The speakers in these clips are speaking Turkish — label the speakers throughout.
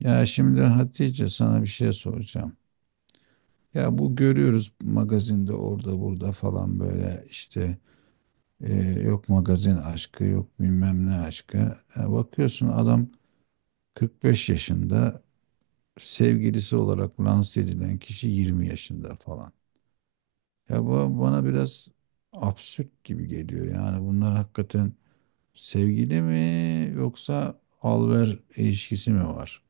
Speaker 1: Ya şimdi Hatice sana bir şey soracağım. Ya bu görüyoruz magazinde orada burada falan böyle işte yok magazin aşkı yok bilmem ne aşkı. Ya bakıyorsun adam 45 yaşında sevgilisi olarak lanse edilen kişi 20 yaşında falan. Ya bu bana biraz absürt gibi geliyor. Yani bunlar hakikaten sevgili mi yoksa alver ilişkisi mi var?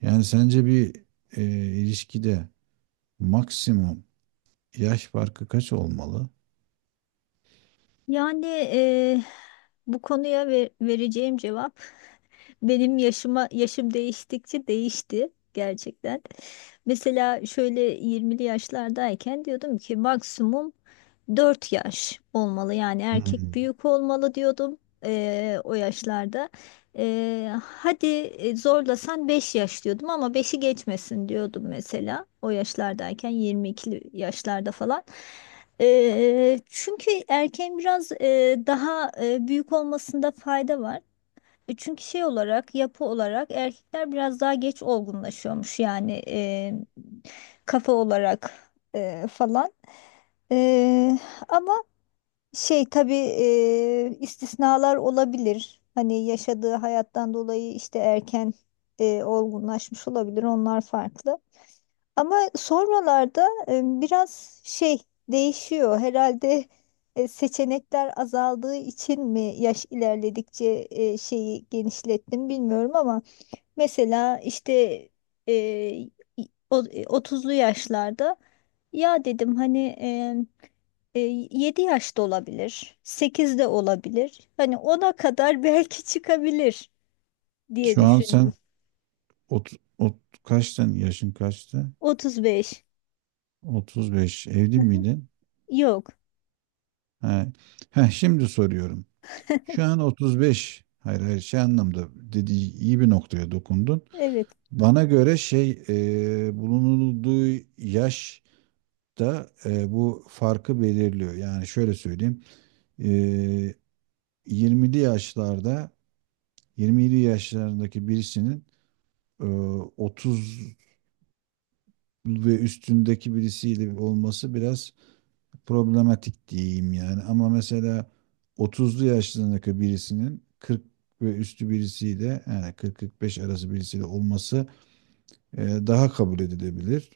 Speaker 1: Yani sence bir e, ilişkide maksimum yaş farkı kaç olmalı?
Speaker 2: Yani bu konuya vereceğim cevap benim yaşım değiştikçe değişti gerçekten. Mesela şöyle 20'li yaşlardayken diyordum ki maksimum 4 yaş olmalı, yani
Speaker 1: Hmm.
Speaker 2: erkek büyük olmalı diyordum o yaşlarda. Hadi zorlasan 5 yaş diyordum ama beşi geçmesin diyordum, mesela o yaşlardayken 22'li yaşlarda falan. Çünkü erkeğin biraz daha büyük olmasında fayda var. Çünkü şey olarak, yapı olarak erkekler biraz daha geç olgunlaşıyormuş, yani kafa olarak falan. E, Ama şey, tabii istisnalar olabilir. Hani yaşadığı hayattan dolayı işte erken olgunlaşmış olabilir. Onlar farklı. Ama sonralarda biraz şey değişiyor. Herhalde seçenekler azaldığı için mi yaş ilerledikçe şeyi genişlettim bilmiyorum ama mesela işte e, o- e, yaşlarda ya dedim hani e, e, 7 yaşta olabilir, 8 de olabilir. Hani ona kadar belki çıkabilir diye
Speaker 1: Şu an
Speaker 2: düşündüm.
Speaker 1: sen ot, ot, kaçtın? Yaşın kaçtı?
Speaker 2: 35.
Speaker 1: 35. Evli miydin?
Speaker 2: Yok.
Speaker 1: Ha. Ha, şimdi soruyorum. Şu an 35. Hayır, hayır, şey anlamda dediği iyi bir noktaya dokundun.
Speaker 2: Evet.
Speaker 1: Bana göre şey bulunulduğu yaş da bu farkı belirliyor. Yani şöyle söyleyeyim. E, 20'li yaşlarda 27 yaşlarındaki birisinin e, ve üstündeki birisiyle olması biraz problematik diyeyim yani. Ama mesela otuzlu yaşlarındaki birisinin 40 ve üstü birisiyle yani 40 45 arası birisiyle olması daha kabul edilebilir.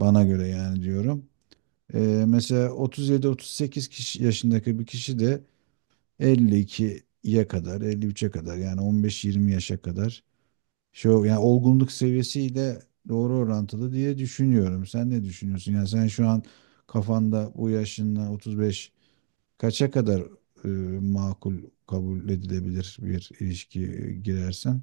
Speaker 1: Bana göre yani diyorum. E, mesela 37-38 kişi, yaşındaki bir kişi de 52'ye kadar, 53'e kadar yani 15 20 yaşa kadar şu yani olgunluk seviyesiyle doğru orantılı diye düşünüyorum. Sen ne düşünüyorsun? Yani sen şu an kafanda bu yaşınla 35 kaça kadar e, makul kabul edilebilir bir ilişki girersen?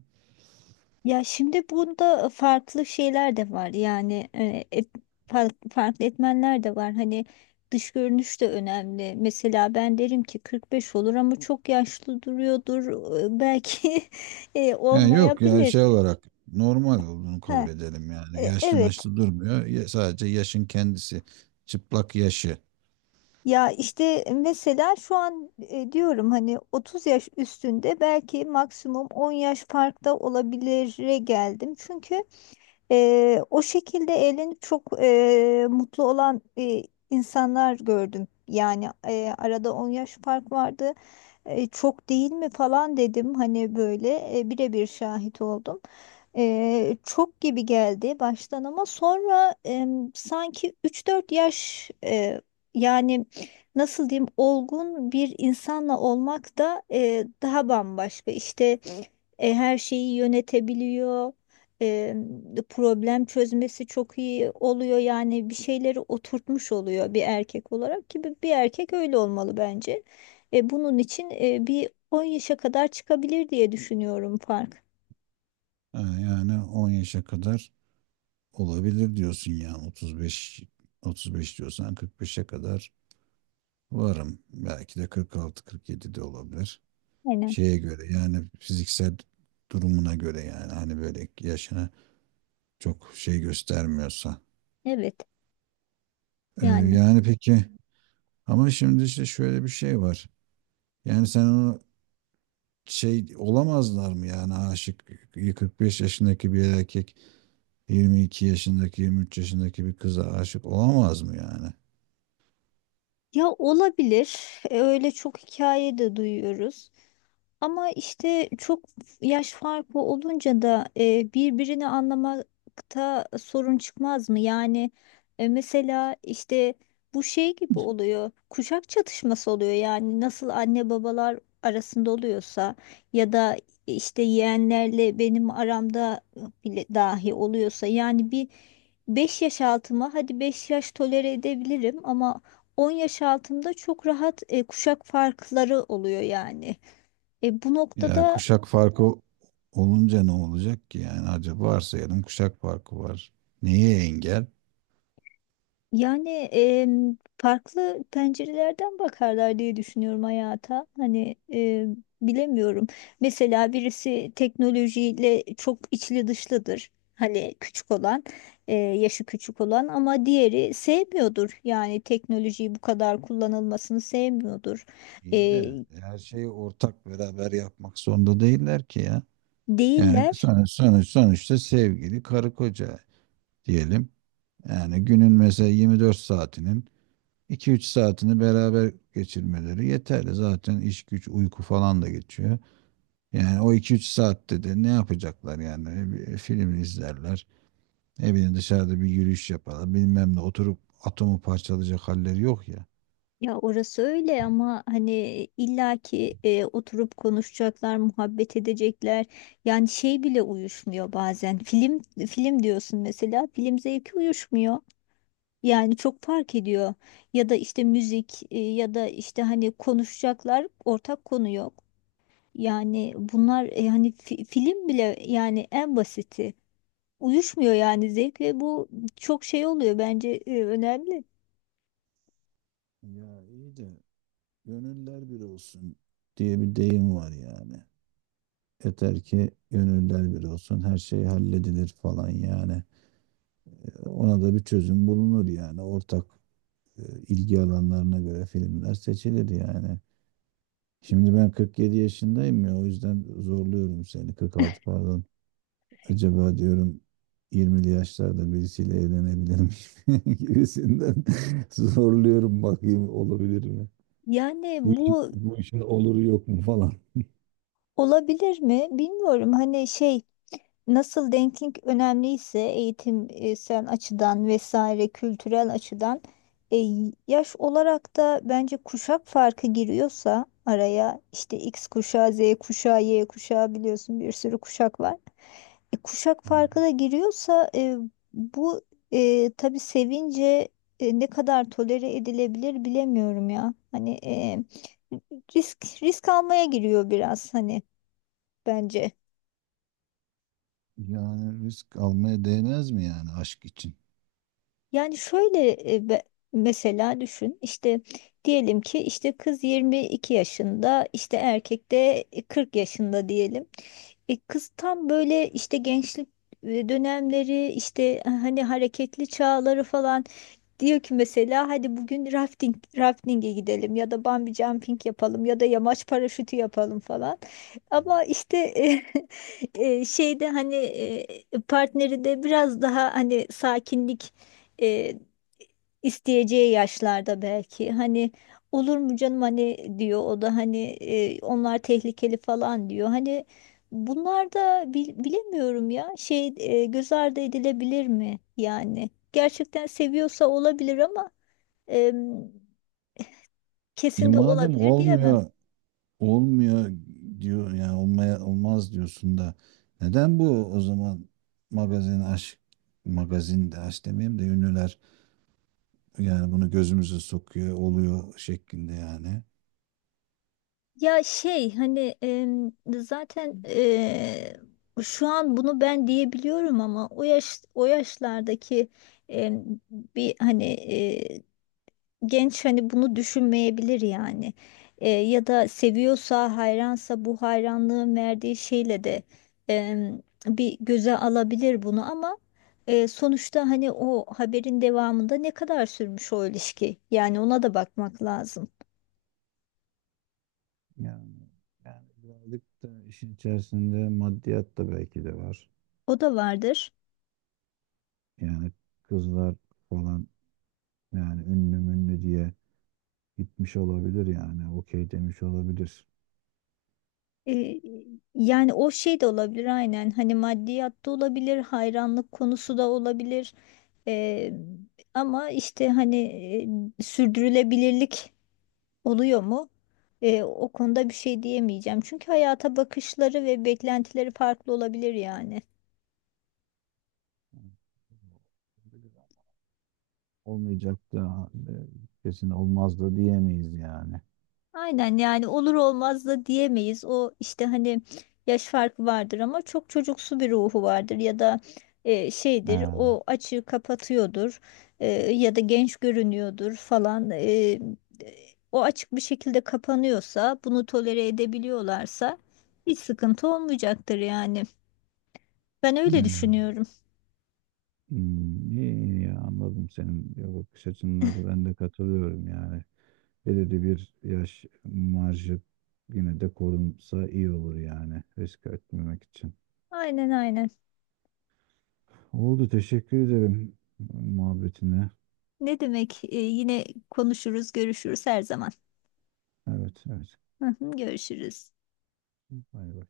Speaker 2: Ya şimdi burada farklı şeyler de var yani, farklı etmenler de var hani. Dış görünüş de önemli, mesela ben derim ki 45 olur ama çok yaşlı duruyordur. Belki
Speaker 1: Yani yok ya
Speaker 2: olmayabilir.
Speaker 1: şey olarak normal olduğunu kabul
Speaker 2: Ha,
Speaker 1: edelim yani. Yaşlı
Speaker 2: evet.
Speaker 1: maçlı durmuyor. Ya- sadece yaşın kendisi. Çıplak yaşı.
Speaker 2: Ya işte mesela şu an diyorum hani 30 yaş üstünde belki maksimum 10 yaş farkta olabilire geldim, çünkü o şekilde evlenip çok mutlu olan insanlar gördüm. Yani arada 10 yaş fark vardı. Çok değil mi falan dedim hani, böyle birebir şahit oldum. Çok gibi geldi baştan ama sonra sanki 3-4 yaş yani nasıl diyeyim, olgun bir insanla olmak da daha bambaşka. İşte her şeyi yönetebiliyor. E, Problem çözmesi çok iyi oluyor. Yani bir şeyleri oturtmuş oluyor bir erkek olarak, ki bir erkek öyle olmalı bence. Bunun için bir 10 yaşa kadar çıkabilir diye düşünüyorum fark.
Speaker 1: Ha, yani 10 yaşa kadar olabilir diyorsun yani 35, 35 diyorsan 45'e kadar varım. Belki de 46-47 de olabilir.
Speaker 2: Aynen.
Speaker 1: Şeye göre yani fiziksel durumuna göre yani hani böyle yaşına çok şey göstermiyorsa.
Speaker 2: Evet. Yani,
Speaker 1: Yani peki ama şimdi işte şöyle bir şey var. Yani sen onu şey olamazlar mı yani aşık 45 yaşındaki bir erkek 22 yaşındaki 23 yaşındaki bir kıza aşık olamaz mı yani?
Speaker 2: ya olabilir. Öyle çok hikaye de duyuyoruz. Ama işte çok yaş farkı olunca da birbirini anlamakta sorun çıkmaz mı? Yani mesela işte bu şey gibi oluyor. Kuşak çatışması oluyor. Yani nasıl anne babalar arasında oluyorsa ya da işte yeğenlerle benim aramda bile dahi oluyorsa, yani bir 5 yaş altıma hadi 5 yaş tolere edebilirim ama 10 yaş altımda çok rahat kuşak farkları oluyor yani. Bu
Speaker 1: Ya
Speaker 2: noktada,
Speaker 1: kuşak farkı olunca ne olacak ki yani acaba varsayalım kuşak farkı var. Neye engel?
Speaker 2: yani farklı pencerelerden bakarlar diye düşünüyorum hayata. Hani bilemiyorum. Mesela birisi teknolojiyle çok içli dışlıdır, hani küçük olan, yaşı küçük olan, ama diğeri sevmiyordur. Yani teknolojiyi bu kadar kullanılmasını sevmiyordur.
Speaker 1: İyi
Speaker 2: E,
Speaker 1: de her şeyi ortak beraber yapmak zorunda değiller ki ya. Yani
Speaker 2: Değiller.
Speaker 1: sonuçta sevgili karı koca diyelim. Yani günün mesela 24 saatinin 2-3 saatini beraber geçirmeleri yeterli. Zaten iş güç uyku falan da geçiyor. Yani o 2-3 saatte de ne yapacaklar yani? Bir film izlerler. Ne bileyim dışarıda bir yürüyüş yaparlar. Bilmem ne oturup atomu parçalayacak halleri yok ya.
Speaker 2: Ya orası öyle ama hani illaki oturup konuşacaklar, muhabbet edecekler. Yani şey bile uyuşmuyor bazen. Film diyorsun mesela, film zevki uyuşmuyor. Yani çok fark ediyor. Ya da işte müzik, ya da işte hani konuşacaklar, ortak konu yok. Yani bunlar hani, film bile yani, en basiti uyuşmuyor yani zevk, ve bu çok şey oluyor bence, önemli.
Speaker 1: Ya iyi de gönüller bir olsun diye bir deyim var yani. Yeter ki gönüller bir olsun, her şey halledilir falan yani. Ona da bir çözüm bulunur yani. Ortak e, ilgi alanlarına göre filmler seçilir yani. Şimdi ben 47 yaşındayım ya o yüzden zorluyorum seni. 46 pardon. Acaba diyorum 20'li yaşlarda birisiyle evlenebilir miyim gibisinden zorluyorum bakayım olabilir mi?
Speaker 2: Yani
Speaker 1: Bu işin,
Speaker 2: bu.
Speaker 1: bu işin oluru yok mu falan.
Speaker 2: Olabilir mi? Bilmiyorum. Hani şey, nasıl denklik önemliyse eğitimsel açıdan vesaire, kültürel açıdan e, yaş olarak da bence kuşak farkı giriyorsa araya, işte X kuşağı, Z kuşağı, Y kuşağı, biliyorsun bir sürü kuşak var. Kuşak farkı da giriyorsa bu tabii, sevince ne kadar tolere edilebilir bilemiyorum ya. Hani risk almaya giriyor biraz hani, bence.
Speaker 1: Yani risk almaya değmez mi yani aşk için?
Speaker 2: Yani şöyle mesela düşün işte, diyelim ki işte kız 22 yaşında, işte erkek de 40 yaşında diyelim. Kız tam böyle işte gençlik dönemleri, işte hani hareketli çağları falan, diyor ki mesela hadi bugün rafting'e gidelim ya da bungee jumping yapalım ya da yamaç paraşütü yapalım falan. Ama işte şeyde hani partneri de biraz daha hani sakinlik e, isteyeceği yaşlarda belki, hani olur mu canım hani, diyor o da hani onlar tehlikeli falan diyor. Hani bunlar da bilemiyorum ya, şey, göz ardı edilebilir mi yani? Gerçekten seviyorsa olabilir ama e,
Speaker 1: E
Speaker 2: kesin de
Speaker 1: madem
Speaker 2: olabilir diyemem.
Speaker 1: olmuyor, olmuyor diyor yani olmaya olmaz diyorsun da neden bu o zaman magazin aşk magazin de aşk demeyeyim de ünlüler yani bunu gözümüze sokuyor oluyor şeklinde yani.
Speaker 2: Ya şey hani, zaten şu an bunu ben diyebiliyorum ama o yaşlardaki em, bir hani genç hani bunu düşünmeyebilir yani. Ya da seviyorsa, hayransa, bu hayranlığın verdiği şeyle de em, bir göze alabilir bunu, ama sonuçta hani o haberin devamında ne kadar sürmüş o ilişki, yani ona da bakmak lazım.
Speaker 1: Yani yani birazcık da işin içerisinde maddiyat da belki de var.
Speaker 2: O da vardır.
Speaker 1: Yani kızlar falan yani ünlü münlü diye gitmiş olabilir yani okey demiş olabilir.
Speaker 2: E, Yani o şey de olabilir aynen, hani maddiyat da olabilir, hayranlık konusu da olabilir. E, Ama işte hani sürdürülebilirlik oluyor mu? O konuda bir şey diyemeyeceğim, çünkü hayata bakışları ve beklentileri farklı olabilir yani.
Speaker 1: Olmayacaktı. Ha, kesin olmazdı diyemeyiz yani.
Speaker 2: Aynen, yani olur olmaz da diyemeyiz. O işte hani, yaş farkı vardır ama çok çocuksu bir ruhu vardır, ya da
Speaker 1: He,
Speaker 2: şeydir, o açığı kapatıyordur, ya da genç görünüyordur falan. O açık bir şekilde kapanıyorsa, bunu tolere edebiliyorlarsa hiç sıkıntı olmayacaktır yani. Ben öyle
Speaker 1: he.
Speaker 2: düşünüyorum.
Speaker 1: Hmm, iyi, iyi, anladım senin ya bakış açınla da ben de katılıyorum yani. Belirli bir yaş marjı yine de korunsa iyi olur yani risk etmemek için.
Speaker 2: Aynen, aynen.
Speaker 1: Oldu teşekkür ederim muhabbetine.
Speaker 2: Ne demek? Yine konuşuruz, görüşürüz her zaman.
Speaker 1: Evet, evet.
Speaker 2: Görüşürüz.
Speaker 1: Bay bay.